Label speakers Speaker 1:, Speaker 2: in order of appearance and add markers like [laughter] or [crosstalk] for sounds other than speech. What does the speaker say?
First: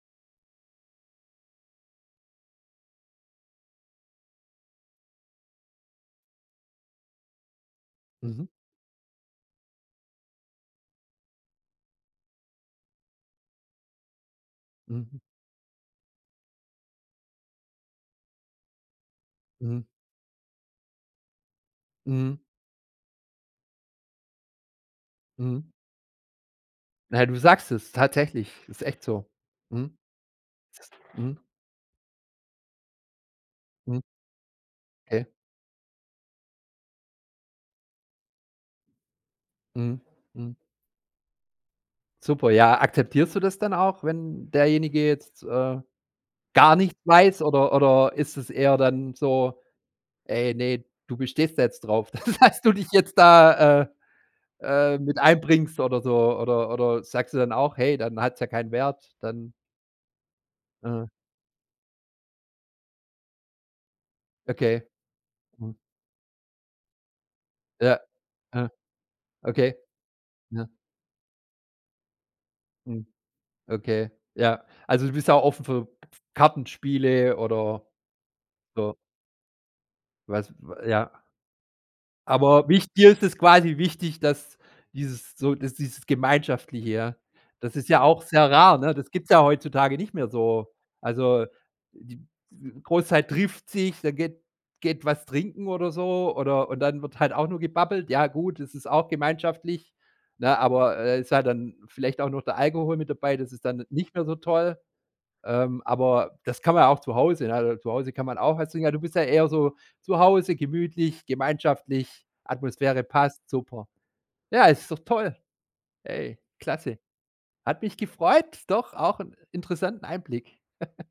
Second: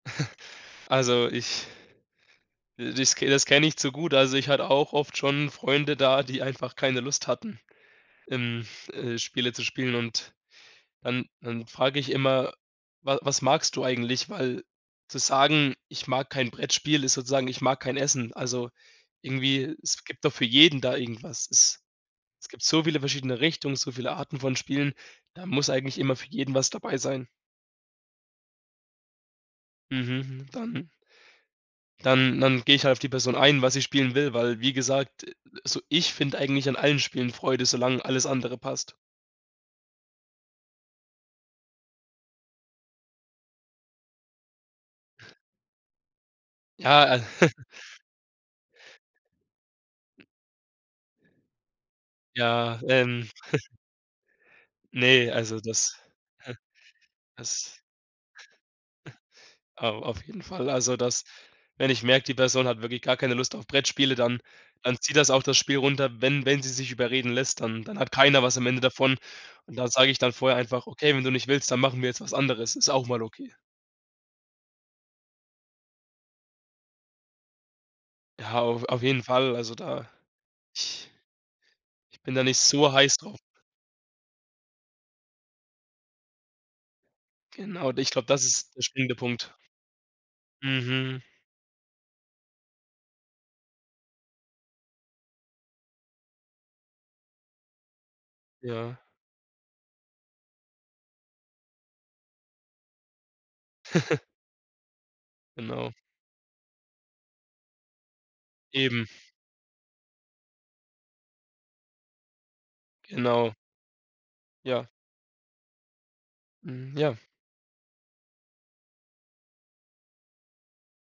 Speaker 1: [chuckles] Also, ich das das kenne ich zu gut, also, ich hatte auch oft schon Freunde da, die einfach keine Lust hatten,
Speaker 2: Mhm.
Speaker 1: ähm, äh, Spiele zu spielen, und dann dann frage ich immer: „Wa was magst du eigentlich?”, weil zu
Speaker 2: Mhm.
Speaker 1: sagen: „Ich mag kein Brettspiel“, ist sozusagen: „Ich mag kein Essen.“ Also irgendwie,
Speaker 2: Mhm.
Speaker 1: es gibt doch für jeden da irgendwas. Es
Speaker 2: Mhm.
Speaker 1: es gibt so viele verschiedene Richtungen, so viele Arten von Spielen, da muss
Speaker 2: Mhm.
Speaker 1: eigentlich immer für jeden was dabei
Speaker 2: Ja,
Speaker 1: sein.
Speaker 2: du sagst es, tatsächlich, ist echt so. Mhm.
Speaker 1: Mhm, dann
Speaker 2: Mhm.
Speaker 1: Dann dann gehe ich halt auf die Person ein, was sie
Speaker 2: Mhm.
Speaker 1: spielen will, weil, wie gesagt,
Speaker 2: Okay.
Speaker 1: also ich finde eigentlich an allen Spielen Freude, solange alles andere passt.
Speaker 2: Mhm. Mhm. Super, ja. Akzeptierst du das dann auch, wenn derjenige jetzt, äh, gar nichts
Speaker 1: Ja, äh
Speaker 2: weiß
Speaker 1: [chuckles]
Speaker 2: oder oder ist es eher dann so: „Ey, ne, du bestehst da jetzt drauf, dass du
Speaker 1: Ja,
Speaker 2: dich jetzt
Speaker 1: ähm [chuckles]
Speaker 2: da, äh äh, mit
Speaker 1: Ne, also
Speaker 2: einbringst
Speaker 1: das
Speaker 2: oder
Speaker 1: [snorts]
Speaker 2: so“ oder oder sagst du dann auch:
Speaker 1: das
Speaker 2: „Hey, dann hat's ja keinen Wert,
Speaker 1: [snorts]
Speaker 2: dann.”
Speaker 1: Au auf jeden Fall. Also,
Speaker 2: Aha.
Speaker 1: das wenn ich merke, die Person hat wirklich gar keine Lust auf Brettspiele, dann
Speaker 2: Okay.
Speaker 1: dann zieht das auch das
Speaker 2: Mhm.
Speaker 1: Spiel runter, wenn wenn sie sich überreden lässt, dann
Speaker 2: Ja.
Speaker 1: dann hat keiner was am
Speaker 2: Ja.
Speaker 1: Ende davon,
Speaker 2: Okay.
Speaker 1: und da sage ich dann vorher
Speaker 2: Ja.
Speaker 1: einfach: „Okay, wenn du nicht willst, dann machen wir jetzt was anderes.” Ist
Speaker 2: Mhm.
Speaker 1: auch mal okay.
Speaker 2: Okay, ja. Also, du bist ja auch offen für Kartenspiele oder
Speaker 1: Ja, auf
Speaker 2: so.
Speaker 1: auf jeden Fall, also da
Speaker 2: Was ja.
Speaker 1: Ich bin da nicht
Speaker 2: Aber
Speaker 1: so
Speaker 2: wich dir
Speaker 1: heiß
Speaker 2: ist es
Speaker 1: drauf.
Speaker 2: quasi wichtig, dass dieses so dass dieses Gemeinschaftliche ja. Das ist
Speaker 1: Genau,
Speaker 2: ja
Speaker 1: ich
Speaker 2: auch
Speaker 1: glaube, das
Speaker 2: sehr
Speaker 1: ist
Speaker 2: rar,
Speaker 1: der
Speaker 2: ne? Das
Speaker 1: springende
Speaker 2: gibt es ja
Speaker 1: Punkt.
Speaker 2: heutzutage nicht mehr so,
Speaker 1: Mhm.
Speaker 2: also, die w Großzeit trifft sich, dann geht geht was trinken oder so, oder und dann wird halt auch nur gebabbelt ja gut, das ist
Speaker 1: Ja.
Speaker 2: auch gemeinschaftlich, ne, aber, äh, ist halt dann vielleicht auch noch der Alkohol mit dabei, das ist dann n nicht
Speaker 1: [chuckles]
Speaker 2: mehr so toll, ähm,
Speaker 1: Genau.
Speaker 2: aber das kann man ja auch zu Hause, ne? Zu Hause kann man auch [unintelligible] ja du
Speaker 1: Eben.
Speaker 2: bist ja eher so zu Hause, gemütlich, gemeinschaftlich, Atmosphäre passt,
Speaker 1: Genau.
Speaker 2: super. Ja, es
Speaker 1: Ja.
Speaker 2: ist doch toll. Hey,
Speaker 1: Mhm,
Speaker 2: klasse.
Speaker 1: ja.
Speaker 2: Hat mich gefreut, doch, auch 'n interessanten Einblick. [chuckles]